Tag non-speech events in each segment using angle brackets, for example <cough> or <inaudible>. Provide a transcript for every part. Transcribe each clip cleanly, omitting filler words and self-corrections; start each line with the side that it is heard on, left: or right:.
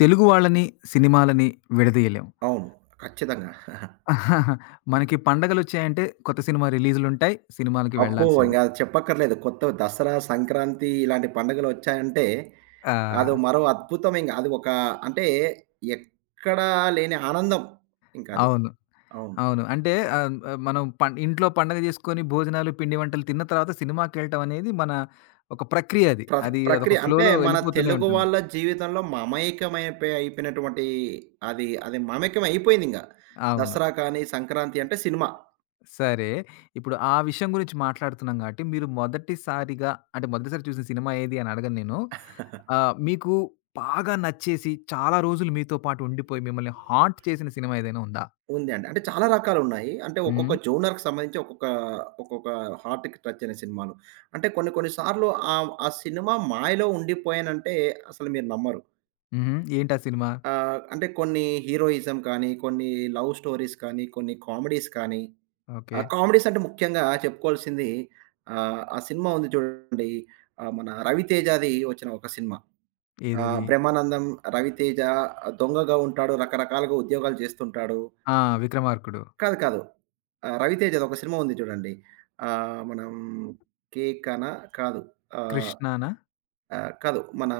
left: తెలుగు వాళ్ళని, సినిమాలని విడదీయలేం.
right: అవును. ఖచ్చితంగా. <laughs>
left: <laughs> మనకి పండగలొచ్చాయంటే కొత్త సినిమా రిలీజులుంటాయి. సినిమాలకి
right: అబ్బో!
left: వెళ్ళాల్సిందే.
right: ఇంగ చెప్పక్కర్లేదు. కొత్త దసరా, సంక్రాంతి ఇలాంటి పండుగలొచ్చాయంటే
left: ఆ!
right: అదో మరో అద్భుతం ఇంగ. అది ఒక అంటే ఎక్కడా లేని ఆనందం ఇంకది.
left: అవును.
right: అవును.
left: అవును. అంటే ఆహ్, ఆహ్, మనం ఇంట్లో పండగ జేసుకొని భోజనాలు, పిండి వంటలు తిన్న తర్వాత సినిమాకెళ్ళటం అనేది మన ఒక ప్రక్రియ అది.
right: ప్ర
left: అదొక
right: ప్రక్రియ అంటే
left: ఫ్లోలో
right: మన
left: వెళ్ళిపోతూనే
right: తెలుగు
left: ఉంటుంది.
right: వాళ్ళ జీవితంలో మమైకమైపోయి అయిపోయినటువంటి అది అది మమైకం అయిపోయిందింగ.
left: అవును.
right: దసరా కానీ, సంక్రాంతి అంటే సినిమా.
left: సరే. ఇప్పుడు ఆ విషయం గురించి మాట్లాడుతున్నాం గాబట్టి, మీరు మొదటిసారిగా అంటే మొదటిసారి చూసిన సినిమా ఏది అని అడగను నేను. ఆ! మీకు బాగా నచ్చేసి, చాలా రోజులు మీతో పాటు ఉండిపోయి, మిమ్మల్ని హాంట్ చేసిన సినిమా ఏదైనా ఉందా?
right: ఉంది అండి. అంటే చాలా రకాలున్నాయి. అంటే ఒక్కొక్క
left: హ్మ్.
right: జోనర్‌కి సంబంధించి ఒక్కొక్క, ఒక్కొక్క హార్ట్‌కి టచ్ అయిన సినిమాలు. అంటే కొన్ని కొన్ని సార్లు ఆ సినిమా మాయలో ఉండిపోయానంటే అసలు మీరు నమ్మరు.
left: హుహు. ఏంటా సినిమా?
right: అంటే కొన్ని హీరోయిజం కానీ, కొన్ని లవ్ స్టోరీస్ కానీ, కొన్ని కామెడీస్ కానీ,
left: ఓకే.
right: ఆ కామెడీస్ అంటే ముఖ్యంగా చెప్పుకోవాల్సింది ఆ సినిమా ఉంది చూడండి. మన 'రవితేజ'ది వచ్చిన ఒక సినిమా.
left: ఏదది?
right: బ్రహ్మానందం, రవితేజ దొంగగా ఉంటాడు. రకరకాలుగా ఉద్యోగాలు చేస్తుంటాడు.
left: ఆ! 'విక్రమార్కుడు.'
right: కాదు. కాదు. 'రవితేజ'ది ఒక సినిమా ఉంది చూడండి. మనం 'కేకనా' కాదు. ఆహ్,
left: 'కృష్ణనా?'
right: ఆహ్, కాదు. మన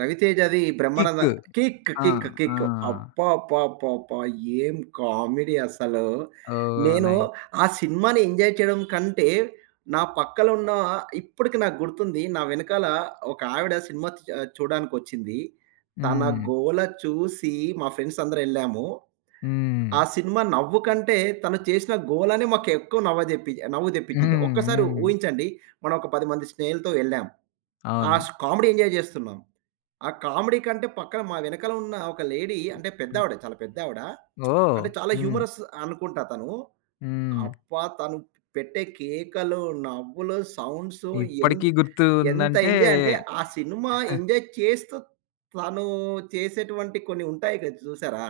right: 'రవితేజ'ది 'బ్రహ్మానంద'
left: 'కిక్.'
right: 'కిక్
left: ఆ!
right: కిక్
left: ఆ!
right: కిక్' అబ్బబ్బబ్బబ్బా! ఏం కామెడీ అసలు.
left: ఓహ్!
right: నేను
left: నైస్.
right: ఆ సినిమాని ఎంజాయ్ చేయడం కంటే, నా పక్కల ఉన్న ఇప్పటికి నాకు గుర్తుంది. నా వెనకాల ఒక ఆవిడ సినిమా చూడడానికొచ్చింది. తన
left: హ్మ్.
right: గోల చూసి మా ఫ్రెండ్స్ అందరెళ్ళాము.
left: హ్మ్.
right: ఆ సినిమా నవ్వు కంటే తను చేసిన గోలనే మాకెక్కువ నవ్వు తెప్పించింది.
left: హ్మ్.
right: ఒక్కసారి
left: హ్మ్.
right: ఊహించండి. మనం ఒక 10 మంది స్నేహితులతో వెళ్ళాం. ఆ
left: అవును.
right: స్ కామెడీ ఎంజాయ్ జేస్తున్నాం. ఆ కామెడీ కంటే పక్కన మా వెనకాల ఉన్న ఒక లేడీ అంటే
left: హ్మ్.
right: పెద్దావిడ, చాలా పెద్దావిడ.
left: ఓహ్!
right: అంటే చాలా
left: హ్మ్.
right: హ్యూమరస్ అనుకుంటా తను.
left: హ్మ్.
right: అబ్బా! తను పెట్టే కేకలు, నవ్వులు, సౌండ్సు ఎన్
left: ఇప్పటికి గుర్తు
right: ఎంత
left: ఉందంటే
right: ఎంజాయ్ అంటే ఆ సినిమా
left: <laughs>
right: ఎంజాయ్ చేస్తూ తను చేసేటువంటి కొన్ని ఉంటాయి కదా చూసారా?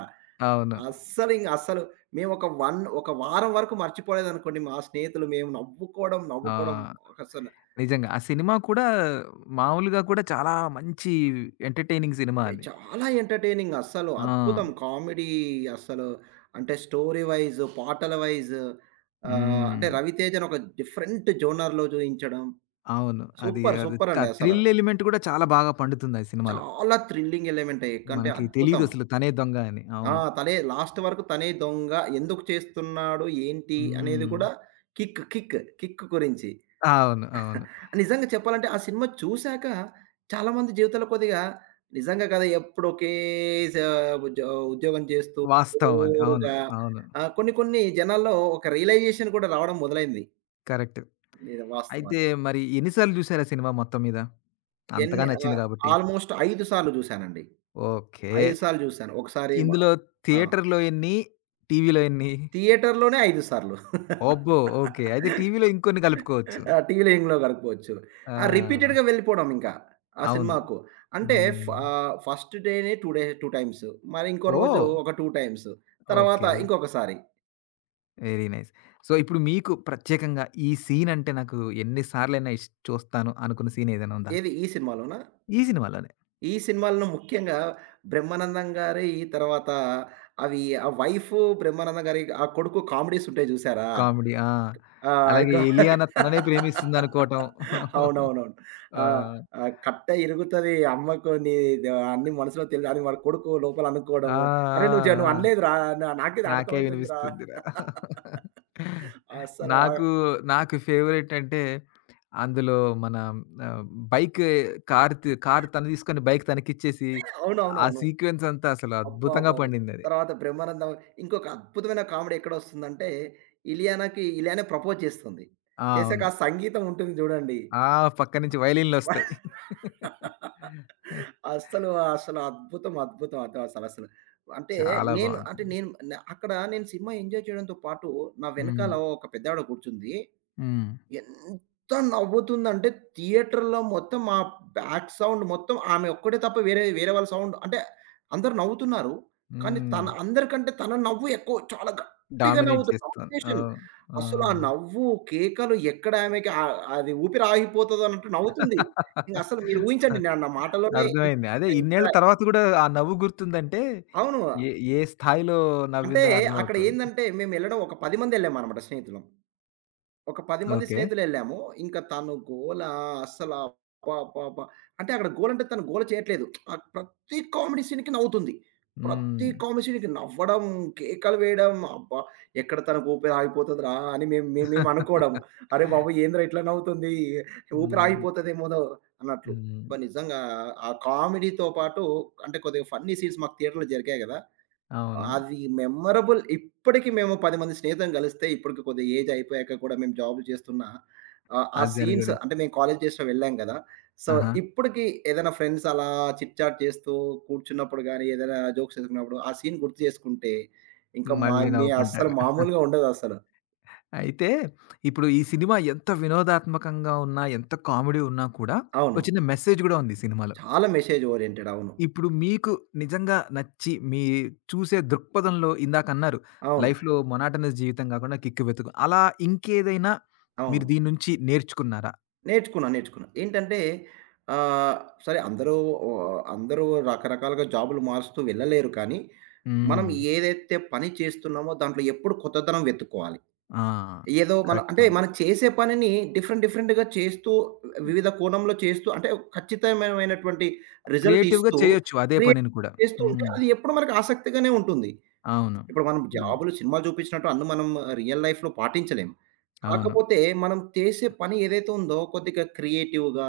left: అవును.
right: అస్సలు మేమొక 1 ఒక వారం వరకు మర్చిపోలేదనుకోండి మా స్నేహితులు మేము నవ్వుకోవడం,
left: ఆ!
right: నవ్వుకోవడం ఒక అసలు
left: నిజంగా. ఆ సినిమా కూడా మామూలుగా కూడా చాలా మంచి ఎంటర్‌టైనింగ్ సినిమా అది.
right: చాలా ఎంటర్‌టైనింగ్ అస్సలు
left: ఆ!
right: అద్భుతం. కామెడీ అస్సలు అంటే స్టోరీ వైస్, పాటల వైస్
left: హ్మ్.
right: అంటే 'రవితేజ'ని ఒక డిఫరెంట్ జోనర్‌లో చూయించడం
left: అవును. అది
right: సూపర్,
left: అది
right: సూపర్
left: త
right: అండి అసల.
left: థ్రిల్ ఎలిమెంట్ కూడా చాలా బాగా పండుతుంది ఆ సినిమాలో.
right: చాలా థ్రిల్లింగ్ ఎలిమెంటే ఎకంటే
left: మనకి
right: అద్భుతం.
left: తెలీదసలు తనే దొంగ అని.
right: ఆ!
left: అవును.
right: తనే లాస్ట్ వరకు తనే దొంగ, ఎందుకు చేస్తున్నాడు, ఏంటి అనేది
left: హ్మ్.
right: కూడా కిక్, కిక్, కిక్ గురించి.
left: అవును. అవును.
right: నిజంగా చెప్పాలంటే ఆ సినిమా చూసాక చాలామంది జీవితాల్లో కొద్దిగా నిజంగా కదా ఎప్పుడు ఒకే స ఉద్యో ఉద్యోగం చేస్తూ
left: వాస్తవం అది. అవును.
right: బోరుగా
left: అవును.
right: కొన్ని కొన్ని జనాల్లో ఒక రియలైజేషన్ కూడా రావడం మొదలైంది.
left: కరెక్ట్.
right: ఇది వాస్తవం.
left: అయితే మరి ఎన్ని సార్లు చూసారా సినిమా మొత్తం మీద? అంతగా
right: ఎన్ని
left: నచ్చింది
right: ఆహ్,
left: కాబట్టి.
right: ఆల్‌మోస్ట్ 5 సార్లు చూసానండి.
left: ఓకే.
right: 5 సార్లు చూసాను. ఒకసారి మ
left: ఇందులో
right: ఆ!
left: థియేటర్‌లో ఎన్ని? టీవీలో ఎన్ని?
right: థియేటర్‌లోనే 5 సార్లు.
left: అబ్బో! ఓకే. అయితే
right: <laughs>
left: టీవీలో ఇంకొన్ని కలుపుకోవచ్చు.
right: ఆ! టీవీలో ఏంగ్లో గడపవచ్చు. ఆ!
left: ఆ!
right: రిపీటెడ్‌గా వెళ్ళిపోవడం ఇంకా ఆ
left: అవును.
right: సినిమాకు.
left: హ్మ్.
right: ఫస్ట్ డేనే 2 టైమ్స్. మరి ఇంకో రోజు
left: ఓహ్!
right: ఒక 2 టైమ్స్. తర్వాత
left: ఓకే.
right: ఇంకొకసారి.
left: Very nice. సో, ఇప్పుడు మీకు ప్రత్యేకంగా ఈ సీన్ అంటే నాకు ఎన్ని సార్లైనా ఇష్ చూస్తాను అనుకున్న సీన్ ఏదైనా ఉందా?
right: ఏది ఈ సినిమాలోనా?
left: ఈ సినిమాలోనే.
right: ఈ సినిమాలను ముఖ్యంగా బ్రహ్మానందం గారి తర్వాత అవి ఆ వైఫ్ బ్రహ్మానందం గారి ఆ కొడుకు కామెడీస్ ఉంటాయి చూసారా?
left: కామెడీ. ఆ!
right: ఆ! అది
left: అలాగే
right: కాక
left: 'ఎలియానా' తననే ప్రేమిస్తుందనుకోవటం.
right: అవునవునవును. ఆ!
left: ఆ!
right: కట్ట ఇరుగుతది అమ్మకు నీ ద అన్ని మనసులో తెలి అని వాడి కొడుకు లోపల
left: ఆ!
right: అనుకోవడము. అరే!
left: ఆ!
right: నువ్వు
left: ఆ!
right: అనలేదురా! నాకిది
left: నాకే
right: అర్థమైతుందిరా!
left: వినిపిస్తుందిరా.
right: అస్సలు ఆ
left: నాకు, నాకు ఫేవరెట్ అంటే అందులో మన ఆహ్, బైక్ కార్ తను తీసుకొని బైక్ తనకిచ్చేసి, ఆ
right: అవునవునవును.
left: సీక్వెన్స్ అంతా అసలు అద్భుతంగా
right: అబ్బబాబో!
left: పండిందది.
right: తర్వాత బ్రహ్మానందం ఇంకొక అద్భుతమైన కామెడీ ఎక్కడొస్తుందంటే, ఇలియానాకి ఇలియానే ప్రపోజ్ చేస్తుంది.
left: ఆ!
right: చేసాక
left: అవును.
right: ఆ సంగీతం ఉంటుంది చూడండి.
left: ఆ! పక్క నుంచి వయలిన్‌లొస్తాయి.
right: అస్సలు, అసలు అద్భుతం, అద్భుతం అసలసలు. అంటే
left: చాలా బావుంటుంది.
right: నేను న అక్కడ నేను సినిమా ఎంజాయ్ చేయడంతో పాటు, నా
left: హ్మ్.
right: వెనకాల ఒక పెద్దావిడ కూర్చుంది.
left: హ్మ్.
right: ఎంత నవ్వుతుందంటే థియేటర్‌లో మొత్తం మా బ్యాక్ సౌండ్ మొత్తం ఆమె ఒక్కటే తప్ప వేరే వేరే వాళ్ళ సౌండ్ అంటే అందరూ నవ్వుతున్నారు. కానీ
left: హ్మ్.
right: తన అందరికంటే తన నవ్వు ఎక్కువ చాలా గట్టిగా
left: డామినేట్
right: నవ్వుతుంది.
left: చేస్తాను.
right: కాంబినేషన్
left: అవును. ఆ!
right: అసలు ఆ నవ్వు, కేకలు ఎక్కడ ఆమెకి అది ఊపిరి ఆగిపోతది అన్నట్టు నవ్వుతుంది. ఇంక అసలు మీరు ఊహించండి నా నా మాటలోనే ఇంత
left: అర్థమైంది. అదే
right: ఇంత
left: ఇన్నేళ్ల తర్వాత గూడా ఆ నవ్వు గుర్తుందంటే
right: అవును.
left: ఏ ఏ స్థాయిలో
right: అంటే
left: నవ్విందో
right: అక్కడ
left: అర్థమవుతుంది.
right: ఏందంటే మేమెళ్ళడం ఒక 10 మందెళ్ళామనమాట స్నేహితులం. ఒక 10 మంది
left: ఓకే.
right: స్నేహితులెళ్ళాము. ఇంకా తను గోల అస్సల అబ్బబ్బబ్బా! అంటే అక్కడ గోల అంటే తను గోల చేయట్లేదు. ప్రతి కామెడీ సీన్‌కి నవ్వుతుంది.
left: హ్మ్.
right: ప్రతి కామెడీ సీన్‌కి నవ్వడం, కేకలు వేయడం అబ్బా! ఎక్కడ తనకు ఊపిరి ఆగిపోతదిరా అని మేము మేము మేము అనుకోవడం. అరే బాబోయ్! ఏందిరా ఇట్లా నవ్వుతుంది? ఊపిరి
left: హ్మ్.
right: ఆగిపోతదేమోనో అన్నట్లు.
left: హ్మ్.
right: నిజంగా ఆ కామెడీతో పాటు అంటే కొద్దిగా ఫన్నీ సీన్స్ మాకు థియేటర్‌లో జరిగాయి గదా!
left: అవును.
right: అది మెమరబుల్ ఇప్పటికి మేము 10 మంది స్నేహితులం కలిస్తే ఇప్పటికి కొద్దిగా ఏజ్ అయిపోయాక కూడా మేము జాబ్‌లు చేస్తున్నా ఆ
left: అది దాని
right: సీన్స్
left: గురించి.
right: అంటే మేము కాలేజ్ డేస్‌లో వెళ్ళాం గదా! సో,
left: ఆహా!
right: ఇప్పటికి ఏదైనా ఫ్రెండ్స్ అలా చిట్ చాట్ చేస్తూ కూర్చున్నప్పుడు గానీ, ఏదైనా జోక్స్ చేసుకున్నప్పుడు ఆ సీన్ గుర్తు చేసుకుంటే ఇంకా మా
left: మళ్ళీ
right: మీ అస్సలు
left: నవ్వుకుంటారు.
right: మామూలుగా ఉండదసలు.
left: అయితే, ఇప్పుడు ఈ సినిమా ఎంత వినోదాత్మకంగా ఉన్నా, ఎంత కామెడీ ఉన్నా కూడా, ఒక
right: అవును.
left: చిన్న మెసేజ్ గూడా ఉంది ఈ సినిమాలో.
right: చాలా మెసేజ్ ఓరియెంటెడ్. అవును.
left: ఇప్పుడు మీకు నిజంగా నచ్చి, మీ చూసే దృక్పథంలో ఇందాకన్నారు,
right: అవును.
left: లైఫ్‌లో మొనాటనస్ జీవితం గాకుండా కిక్ వెతుకు. అలా ఇంకేదైనా
right: అవును.
left: మీరు దీని నుంచి నేర్చుకున్నారా?
right: నేర్చుకున్నా. నేర్చుకున్నా. ఏంటంటే ఆహ్, సరే అందరూ అందరూ రకరకాలుగా జాబులు మారుస్తూ వెళ్ళలేరు కానీ, మనం
left: హ్మ్.
right: ఏదైతే పని చేస్తున్నామో దాంట్లో ఎప్పుడు కొత్తదనం వెతుక్కోవాలి.
left: ఆ!
right: ఏదో మనం
left: కరెక్ట్
right: అంటే
left: పాయింట్.
right: మనం చేసే పనిని డిఫరెంట్ డిఫరెంట్‌గా చేస్తూ వివిధ కోణంలో చేస్తూ అంటే ఖచ్చితమైనమైనటువంటి రిజల్ట్
left: క్రియేటివ్‌గా
right: ఇస్తూ
left: చేయొచ్చు అదే
right: క్రియేట్
left: పనిని కూడా.
right: చేస్తూ ఉంటే
left: హ్మ్.
right: అది ఎప్పుడు మనకు ఆసక్తిగానే ఉంటుంది.
left: అవును.
right: ఇప్పుడు మనం
left: హ్మ్.
right: జాబులు సినిమాలు చూపించినట్టు అన్ని మనం రియల్ లైఫ్‌లో పాటించలేం.
left: అవును.
right: కాకపోతే మనం చేసే పని ఏదైతే ఉందో కొద్దిగా క్రియేటివ్‌గా,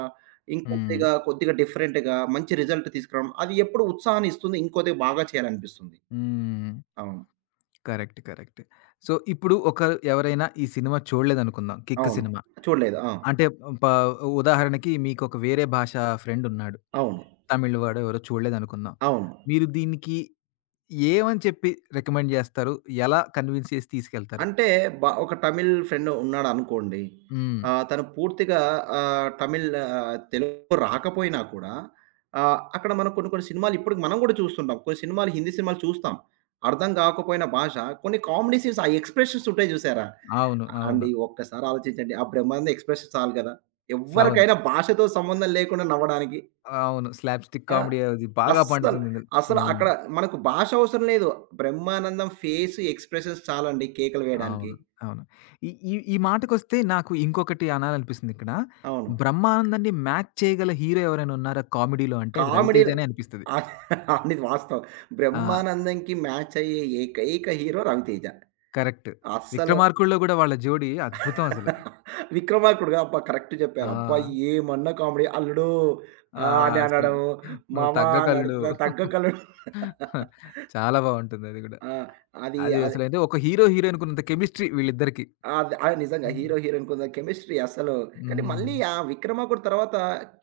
left: హ్మ్.
right: ఇంకొద్దిగా కొద్దిగా డిఫరెంట్‌గా మంచి రిజల్ట్ తీసుకురావడం అది ఎప్పుడు ఉత్సాహాన్ని ఇస్తుంది. ఇంకొద్దిగా బాగా చేయాలనిపిస్తుంది.
left: హ్మ్.
right: అవును.
left: కరెక్ట్. కరెక్ట్. సో, ఇప్పుడు ఒకరు ఎవరైనా ఈ సినిమా చూడలేదనుకుందాం 'కిక్'
right: అవును.
left: సినిమా.
right: చూడలేదు. ఆ!
left: అంటే ప ఉదాహరణకి మీకొక వేరే భాష ఫ్రెండున్నాడు.
right: అవును.
left: తమిళ్ వాడో ఎవరో చూడలేదనుకుందాం.
right: అవును.
left: మీరు దీనికి ఏమని చెప్పి రికమెండ్ చేస్తారు? ఎలా కన్విన్స్ చేసి తీసుకెళ్తారు?
right: అంటే ఒక తమిళ్ ఫ్రెండ్ ఉన్నాడనుకోండి.
left: హ్మ్.
right: తను పూర్తిగా తెలుగు రాకపోయినా కూడా అక్కడ మనం కొన్ని కొన్ని సినిమాలు ఇప్పటికి మనం గూడా చూస్తుంటాం. కొన్ని సినిమాలు హిందీ సినిమాలు చూస్తాం. అర్థం కాకపోయిన భాష కొన్ని కామెడీ సీన్స్ ఆ ఎక్స్‌ప్రెషన్స్ ఉంటాయి చూసారా?
left: అవును. అవును.
right: అండి ఒక్కసారి ఆలోచించండి. ఆ బ్రహ్మానంద ఎక్స్‌ప్రెషన్ చాలు గదా!
left: స్లవును.
right: ఎవ్వరికైనా భాషతో సంబంధం లేకుండా నవ్వడానికి.
left: అవును. స్లాప్ స్టిక్
right: ఆ!
left: కామెడీ అది బాగా
right: అస్సలు,
left: పండుతుంది ఇందులో.
right: అసలు
left: హ్మ్.
right: అక్కడ మనకు భాష అవసరం లేదు. బ్రహ్మానందం ఫేస్ ఎక్స్‌ప్రెషన్స్ చాలండి కేకలు వేయడానికి.
left: అవును. అవును. ఈ ఈ ఈ మాటకొస్తే నాకు ఇంకొకటి అనాలనిపిస్తుందిక్కడ.
right: అవును.
left: 'బ్రహ్మానందాన్ని' మ్యాచ్ చేయగల హీరో ఎవరైనా ఉన్నారా కామెడీలో అంటే అది
right: కామెడీ‌ల
left: 'రవితేజనే' అనిపిస్తది.
right: ఆహ్, అనేది వాస్తవం.
left: ఆ!
right: బ్రహ్మానందంకి మ్యాచ్ అయ్యే ఏకైక హీరో 'రవితేజ'.
left: కరెక్ట్.
right: అస్సలు
left: 'విక్రమార్కుడులో' గూడా వాళ్ళ జోడీ అద్భుతం అసలు.
right: 'విక్రమార్కుడుగా' అబ్బా! కరెక్ట్
left: ఆ!
right: చెప్పారు. అబ్బా! ఏమన్నా కామెడీ. అల్లుడు
left: ఆ!
right: అని
left: అసలు.
right: అనడం,
left: 'నువ్వు
right: మామ అని
left: తగ్గకల్లుడు'
right: అడుగుతున్నా తగ్గకల్లుడు.
left: చాలా బావుంటుందది గూడా.
right: ఆ! అది
left: అది
right: అది
left: అసలైతే ఒక హీరో హీరోయిన్‌కున్నంత కెమిస్ట్రీ వీళ్ళిద్దరికి.
right: అది అది నిజంగా
left: హ్మ్.
right: హీరో, హీరోయిన్ కొంత కెమిస్ట్రీ అసలు. కానీ
left: హ్మ్.
right: మళ్ళీ ఆ 'విక్రమార్కుడు' తర్వాత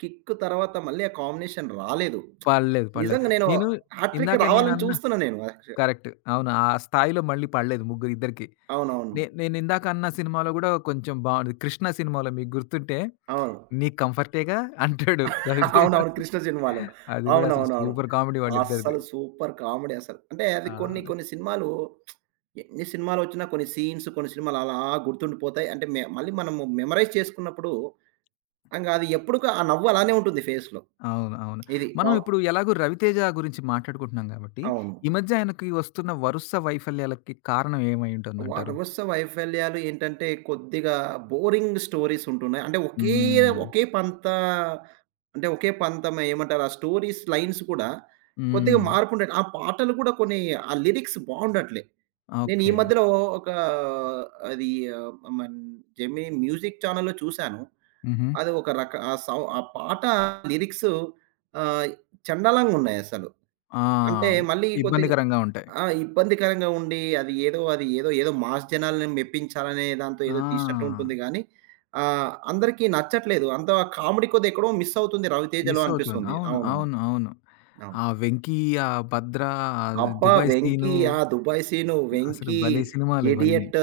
right: 'కిక్' తర్వాత మళ్ళీ ఆ కాంబినేషన్ రాలేదు.
left: పడలేదు. పడలేదు.
right: నిజంగా నేను
left: నేను
right: హార్ట్ ట్రిక్
left: ఇందాక
right: రావాలని
left: నేనన్నా
right: చూస్తున్నా నేను యాక్చు
left: కరెక్ట్. అవును. ఆ స్థాయిలో మళ్ళీ పడలేదు ముగ్గురు ఇద్దరికి.
right: అవునవును. అవును.
left: నేనిందాక అన్న సినిమాలో గూడా కొంచెం బావుంటది. 'కృష్ణ' సినిమాలో మీకు గుర్తుంటే,
right: అవును. అవును.
left: "నీకు కంఫర్టేగా" అంటాడు రవితేజ.
right: అవునవును. 'కృష్ణ' సినిమాలో.
left: అది గూడా అసలు
right: అవునవునవును.
left: సూపర్ కామెడీ వాళ్ళిద్దరిది.
right: అస్సలు సూపర్ కామెడీ అసలు. అంటే అది
left: ఆ!
right: కొన్ని కొన్ని సినిమాలు ఎన్ని సినిమాలొచ్చినా కొన్ని సీన్స్, కొన్ని సినిమాలు అలా గుర్తుండిపోతాయి. అంటే మె మళ్ళీ మనము మెమరైజ్ చేసుకున్నప్పుడు ఇంగ అది ఎప్పుడు‌క ఆ నవ్వు అలానే ఉంటుంది ఫేస్‌లో.
left: అవును. అవును.
right: ఇది కా
left: మనం ఇప్పుడు ఎలాగో రవితేజ గురించి మాట్లాడుకుంటున్నాం గాబట్టి,
right: అవును.
left: ఈ మధ్య ఆయనకి వస్తున్న వరుస వైఫల్యాలకి కారణం ఏమై ఉంటుందంటారు?
right: వాటొవస్స వైఫల్యాలు ఏంటంటే, కొద్దిగా బోరింగ్ స్టోరీస్ ఉంటున్నాయి.
left: హ్మ్.
right: ఒకే పంత అంటే ఒకే పంతం ఏమంటారు? ఆ స్టోరీస్ లైన్స్ కూడా కొద్దిగా
left: హ్మ్.
right: మార్పుండట్లే. ఆ పాటలు కూడా కొన్ని ఆ లిరిక్స్ బావుండట్లే. నేను ఈ
left: ఓకే.
right: మధ్యలో ఒక అది ఆహ్, మన్ జెమినీ మ్యూజిక్ ఛానెల్‌లో చూసాను.
left: హుహు.
right: అది ఒక రక ఆ సౌ ఆ పాట లిరిక్స్ ఆహ్, చండాలంగున్నాయసలు.
left: ఆ!
right: అంటే మళ్ళీ కొద్దిగా
left: ఇబ్బందికరంగా ఉంటాయి.
right: ఆ! ఇబ్బందికరంగా ఉండి, అది ఏదో అది ఏదో ఏదో మాస్ జనాల్ని మెప్పించాలనే దాంతో ఏదో తీసినట్టు
left: ఆ!
right: ఉంటుంది గానీ, అందరికీ నచ్చట్లేదు. అంత కామెడీ కొద్ది ఎక్కడో మిస్ అవుతుంది 'రవితేజ'లో
left: మిస్ అవుతుంది.
right: అనిపిస్తుంది.
left: అవును.
right: అవునవును.
left: అవును. అవును.
right: అవును.
left: ఆ 'వెంకీ', ఆ 'భద్ర', ఆ
right: అబ్బా!
left: 'దుబాయ్
right: 'వెంకీ'
left: సీను'
right: ఆ 'దుబాయ్ సీను',
left: అసలు
right: 'వెంకీ',
left: భలే సినిమాలు ఇవన్నీ.
right: 'ఇడియట్'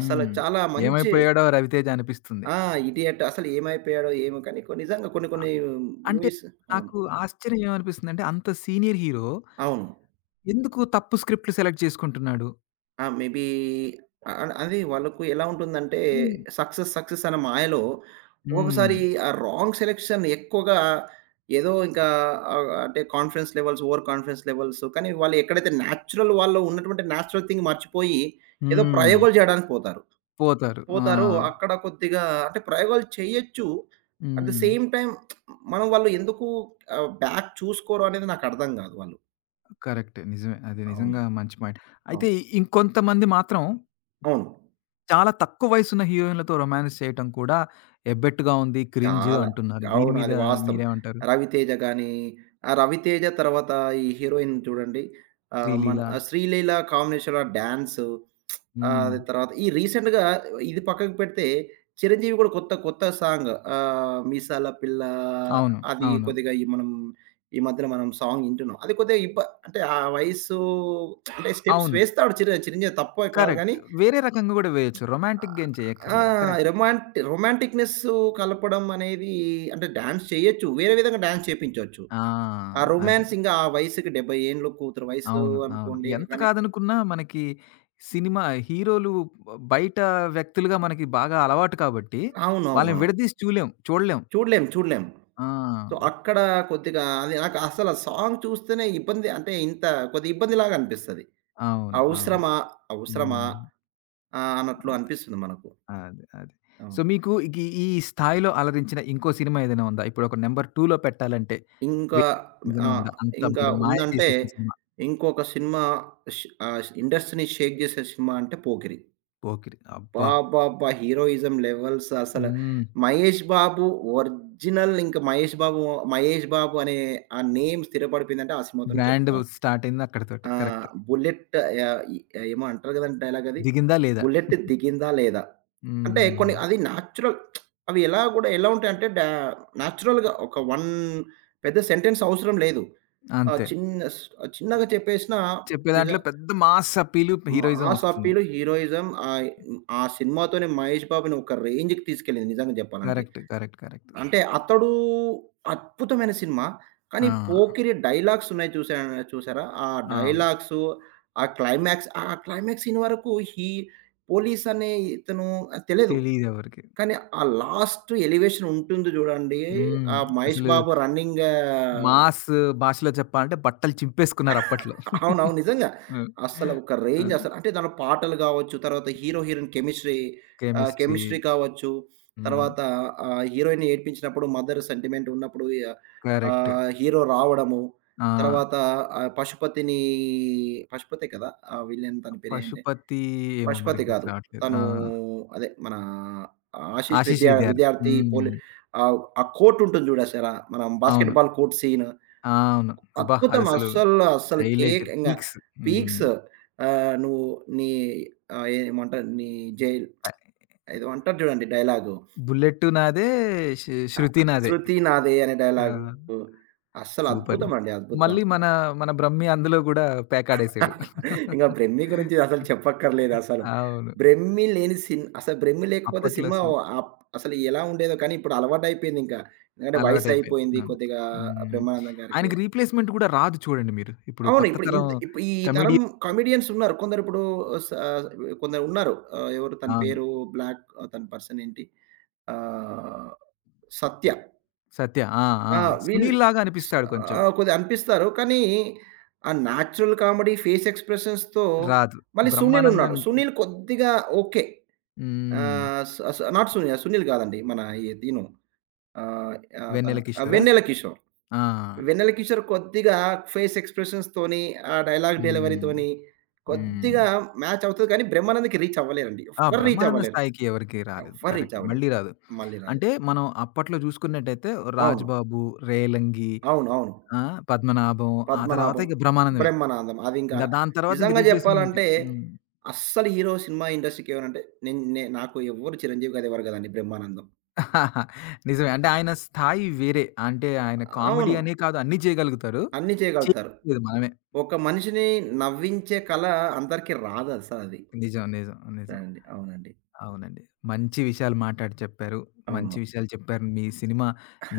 right: అసలు చాలా మంచి
left: ఏమైపోయాడో రవితేజ అనిపిస్తుంది.
right: ఆ! 'ఇడియట్' అసలు ఏమైపోయాడో ఏమో కానీ, కొన్ని నిజంగా కొన్ని
left: అ
right: కొన్ని
left: అంటే
right: మూవీస్ అవును.
left: నాకు ఆశ్చర్యం ఏమనిపిస్తుందంటే అంత సీనియర్ హీరో
right: అవును.
left: ఎందుకు తప్పు స్క్రిప్ట్‌లు సెలెక్ట్ చేసుకుంటున్నాడు?
right: ఆ! మేబీ అ అ అది వాళ్ళకు ఎలా ఉంటుందంటే
left: ఇన్
right: సక్సెస్, సక్సెస్ అనే మాయలో
left: హ్మ్.
right: ఒక్కొక్కసారి ఆ రాంగ్ సెలెక్షన్ ఎక్కువగా ఏదో ఇంకా అంటే confidence levels, over confidence levels కానీ వాళ్ళు ఉన్నటువంటి నేచురల్ థింగ్ మర్చిపోయి ఏదో
left: హ్మ్.
right: ప్రయోగాలు చేయడానికి పోతారు.
left: పోతారు. ఆ!
right: పోతారు అక్కడ కొద్దిగా అంటే ప్రయోగాలు చేయొచ్చు. At the
left: hmm.
right: Same time వాళ్ళు ఎందుకు బ్యాక్ చూసుకోరు అనేది నాకు అర్థం కాదు వాళ్ళు.
left: కరెక్టే. నిజమే. అది
right: అవును.
left: నిజంగా మంచి పాయింట్.
right: అవును.
left: అయితే ఇంకొంతమంది మాత్రం
right: అవును.
left: చాలా తక్కువ వయసున్న హీరోయిన్‌లతో రొమాన్స్ చేయటం కూడా ఎబ్బెట్టుగా ఉంది, క్రింజ్
right: చాలా.
left: అంటున్నారు. దీని
right: అవును.
left: మీద
right: అది వాస్తవం.
left: మీరేమంటారు?
right: 'రవితేజ' గాని, ఆ 'రవితేజ' తర్వాత ఈ హీరోయిన్ చూడండి. మన
left: శ్రీలీల.
right: ఆ 'శ్రీలీల' కాంబినేషన్‌లో డాన్సు
left: హ్మ్.
right: అది తర్వాత ఈ రీసెంట్‌గా ఇది పక్కకు పెడితే 'చిరంజీవి' కూడా కొత్త కొత్త సాంగ్ 'మీసాల పిల్ల'
left: అవును.
right: అది
left: అవును.
right: కొద్దిగా ఈ మనం ఈ మధ్యన మనం సాంగ్ వింటున్నాం. అది కొద్దిగా ఇబ్బ అంటే ఆ వయస్సు అంటే స్టెప్స్
left: అవును.
right: వేస్తాడు చిరంజీవి తప్పే కాదు గానీ
left: కరెక్ట్. వేరే రకంగా గూడా వేయొచ్చు. రొమాంటిక్‌గా ఏం
right: ఆ!
left: చేయక్కర్లేదు. కరెక్ట్.
right: రొమాంటిక్‌నెస్సు కలపడం అనేది అంటే డాన్స్ చేయొచ్చు. వేరే విధంగా డాన్స్ చేపించొచ్చు.
left: ఆ!
right: ఆ
left: అదే.
right: రొమాన్స్ ఇంగా ఆ వయసుకి 70 ఏండ్లు కూతురు వయసు
left: అవును. అవును.
right: అనుకోండి.
left: ఎంత
right: కానీ
left: కాదనుకున్నా మనకి సినిమా హీరోలు బయట వ్యక్తులుగా మనకి బాగా అలవాటు కాబట్టి, వాళ్ళని
right: అవునవునవును.
left: విడదీసి చూడలేం.
right: చూడలేం. చూడలేం.
left: ఆ!
right: సో, అక్కడ కొద్దిగా అది నాకు అసలు ఆ సాంగ్ చూస్తేనే ఇబ్బంది అంటే ఇంత కొద్దిగా ఇబ్బందిలాగా అనిపిస్తది.
left: అవును. అవును.
right: అవసరమా? అవసరమా?
left: హ్మ్.
right: అన్నట్లు అనిపిస్తుంది మనకు.
left: అది. అది. సో,
right: అవును.
left: మీకు ఇగీ ఈ ఈ స్థాయిలో అలరించిన ఇంకో సినిమా ఏదైనా ఉందా? ఇప్పుడొక నంబర్ 2లో పెట్టాలంటే
right: ఇంకా
left: వేరే
right: ఆ!
left: ఏదైనా ఉందా? అంతా
right: ఇంకా
left: మీరు మాయ
right: ఉందంటే,
left: చేసేసిన సినిమా.
right: ఇంకొక సినిమా ష్ ఇండస్ట్రీని షేక్ చేసే సినిమా అంటే 'పోకిరి.'
left: 'పోకిరి' అబ్బా!
right: అబ్బబ్బబ్బా! హీరోయిజం లెవెల్స్ అసల
left: హ్మ్.
right: 'మహేష్ బాబు' ఒరిజినల్ ఇంక 'మహేష్ బాబు' 'మహేష్ బాబు' అనే ఆ నేమ్ స్థిరపడిపోయిందంటే ఆ సినిమాతోనే
left: బ్రాండ్
right: చెప్పుకోవాలి.
left: స్టార్ట్ అయింది అక్కడితోటే.
right: ఆ!
left: కరెక్ట్.
right: బుల్లెట్ ఆహ్, ఎ ఏమో అంటారు కదండీ డైలాగ్ అది.
left: దిగిందా? లేదా?
right: బుల్లెట్ దిగిందా లేదా? అంటే
left: హ్మ్.
right: కొన్ని అది నేచురల్ అవి ఎలా కూడా ఎలా ఉంటాయంటే డా నేచురల్‌గా ఒక 1 పెద్ద సెంటెన్స్ అవసరం లేదు. ఆ!
left: అంతే. ఓ-
right: చిన్నగా చెప్పేసినా
left: చెప్పే
right: నిజ
left: దాంట్లో పెద్ద మాస్ అప్పీలు, హీరోయిజం
right: మాస్
left: వస్తుంది.
right: అప్పీలు, హీరోయిజం ఆ సినిమాతోనే 'మహేష్ బాబు'ని ఒక రేంజ్‌కి తీసుకెళ్ళింది నిజంగా జెప్పాలంటే.
left: కరెక్ట్. కరెక్ట్. కరెక్ట్.
right: అంటే అతడు అద్భుతమైన సినిమా. కానీ
left: ఆ!
right: పోకిరి డైలాగ్స్ ఉన్నాయి చూసారా? ఆ
left: అవును.
right: డైలాగ్స్, ఆ క్లైమాక్స్ సీన్ వరకు పోలీస్ అనే ఇతను తెలీదు.
left: తెలీదెవరికీ.
right: కానీ ఆ లాస్ట్ ఎలివేషన్ ఉంటుంది జూడండి.
left: హ్మ్.
right: ఆ 'మహేష్
left: అసలు
right: బాబు' రన్నింగ్
left: మాస్ భాషలో చెప్పాలంటే బట్టలు చింపేసుకున్నారు అప్పట్లో.
right: అవునవును. నిజంగా.
left: హ్మ్.
right: అస్సలు ఒక
left: ఆ!
right: రేంజ్ అసలు అంటే దాంట్లో పాటలు గావచ్చు, తర్వాత hero, heroine chemistry
left: chemistry.
right: Chemistry కావచ్చు.
left: హ్మ్.
right: తర్వాత హీరోయిన్‌ని ఏడ్పించినప్పుడు మదర్ సెంటిమెంట్ ఉన్నప్పుడు య
left: కరెక్ట్.
right: హీరో రావడము.
left: ఆ!
right: తర్వాత పశుపతిని పశుపతే కదా! ఆ విలన్ తన పేరేంటి?
left: పశుపతి ఏమో మరి
right: పశుపతి
left: గుర్తు
right: గాదు.
left: రావట్లేదు. ఆ!
right: తను అదే మన ఆశీష్
left: ఆశీష్ విద్యార్థి.
right: విద్యార్థి పోలి
left: హ్మ్.
right: ఆ కోర్ట్ ఉంటుంది జూడేశారా? మనం బాస్కెట్
left: అవును.
right: Ball court scene.
left: ఆ! అవును. అబ్బా!
right: అద్భుతం.
left: అదసలు
right: అస్సలు
left: హైలైట్
right: కేక్ ఇంగ
left: పీక్స్. హ్మ్.
right: పీక్స్ ఆహ్, నువ్వు నీ ఆహ్, ఏమంటారు నీ జైల్
left: అ
right: ఏదో అంటారు చూడండి డైలాగు.
left: 'బుల్లెట్' నాదే, శ్ 'శృతి' నాదే.
right: 'శృతి నాదే' అనే డైలాగు
left: ఆ!
right: అస్సలు
left: సూపర్ ఉంటాయి.
right: అద్భుతమండి. అద్భుతం
left: మళ్ళీ
right: అసల.
left: మన, మన 'బ్రహ్మి' అందులో గూడా పేకాడేసాడు.
right: ఇంక 'బ్రహ్మి' <laughs> గురించి అసలు చెప్పక్కర్లేదు అసలు.
left: అవును.
right: 'బ్రహ్మి' లేని సిన్ అసలు 'బ్రహ్మి' లేకపోతే
left: అప్పట్లో
right: సినిమా
left: అసలు
right: ఆప్ అసలు ఎలా ఉండేదో కానీ ఇప్పుడు అలవాటయిపోయిందింకా. ఎందుకంటే
left: అలవాటైపోయింది.
right: వయసయిపోయింది
left: అవును.
right: కొద్దిగా
left: హ్మ్.
right: బ్రహ్మానందం గారికి.
left: ఆయనకి రీప్లేస్‌మెంట్ గూడా రాదు చూడండి మీరు. ఇప్పుడు
right: అవును.
left: కొత్త తరం
right: ఇప్పుడు ఈ తరం
left: కమెడీ
right: కామెడియన్స్ ఉన్నారు. కొందరిప్పుడు స కొందరు ఉన్నారు. ఎవరు తన
left: అవును.
right: పేరు బ్లాక్ ఆ, తన పర్సన్ ఏంటి? ఆహ్, సత్య.
left: సత్య. ఆ! ఆ!
right: ఆ! వీళ్ళు
left: సునీల్‌లాగా
right: స్
left: అనిపిస్తాడు కొంచెం.
right: కొద్దిగా అనిపిస్తారు. కానీ ఆ నేచురల్ కామెడీ ఫేస్ ఎక్స్‌ప్రెషన్స్‌తో
left: రాజు.
right: మళ్ళీ సునీల్ ఉన్నాడు.
left: బ్రహ్మానందానికి
right: సునీల్ కొద్దిగా ఓకే.
left: హ్మ్.
right: ఆహ్, స స నాట్ సునీల్ సునీల్ కాదండి. మన ఈ తిను ఆహ్, ఆహ్, తన
left: 'వెన్నెల
right: ఆ,
left: కిషోరా'?
right: వెన్నెల కిషోర్.
left: ఆ!
right: 'వెన్నెల కిషోర్' కొద్దిగా ఫేస్ ఎక్స్‌ప్రెషన్స్‌తోని, ఆ డైలాగ్
left: హ్మ్.
right: డెలివరీతోని
left: హ్మ్.
right: కొద్దిగా మ్యాచ్ అవుతది కానీ, 'బ్రహ్మానంద్‌కి' రీచ్ అవ్వలేరండి.
left: ఆ!
right: ఎవ్వరు రీచ్
left: బ్రహ్మానందం
right: అవ్వలేరు.
left: స్థాయికి ఎవరికీ రాలేదు.
right: ఎవ్వరు రీచ్
left: కరెక్ట్.
right: అవ్వలేరు.
left: మళ్ళీ రాదు.
right: మళ్ళీ రాదు.
left: అంటే మనం అప్పట్లో చూసుకున్నట్టయితే
right: అవును.
left: 'రాజ్‌బాబు', 'రేలంగి'
right: అవును. అవును.
left: ఆ! 'పద్మనాభం' ఆ తర్వాత
right: 'పద్మనాభం',
left: ఇక బ్రహ్మానందమే.
right: 'బ్రహ్మనాథం' అది ఇంకా
left: ఇంక దాని తర్వాత ఇంక
right: నిజంగా
left: రీప్లేస్‌మెంట్
right: చెప్పాలంటే
left: హ్మ్.
right: అస్సలు హీరో సినిమా ఇండస్ట్రీకి ఏమనంటే నేను నే నాకు ఎవ్వరు 'చిరంజీవి' గారు ఎవరు కదండీ 'బ్రహ్మానందం'.
left: <laughs> నిజమే. అంటే ఆయన స్థాయి వేరే. అంటే ఆయన కామెడీ
right: అవును.
left: అనే కాదు అన్నీ చేయగలుగుతారు.
right: అన్నీ చేయగలుగుతారు.
left: చేయలేదు మనమే.
right: ఒక మనిషిని నవ్వించే కళ అందరికి రాదసలది.
left: నిజం. నిజం.
right: అంతే
left: నిజం.
right: అండి. అవునండి.
left: అవునండి. మంచి విషయాలు మాట్లాడి చెప్పారు. మంచి
right: అవును.
left: విషయాలు చెప్పారు. మీ సినిమా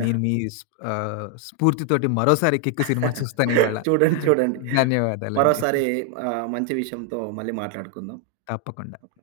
left: నేను మీ స్ఫూర్తితోటి మరోసారి 'కిక్' సినిమా చూస్తానివాళ.
right: చూడండి. చూడండి.
left: ధన్యవాదాలండి.
right: మరోసారి మంచి విషయంతో మళ్ళీ మాట్లాడుకుందాం.
left: తప్పకుండా.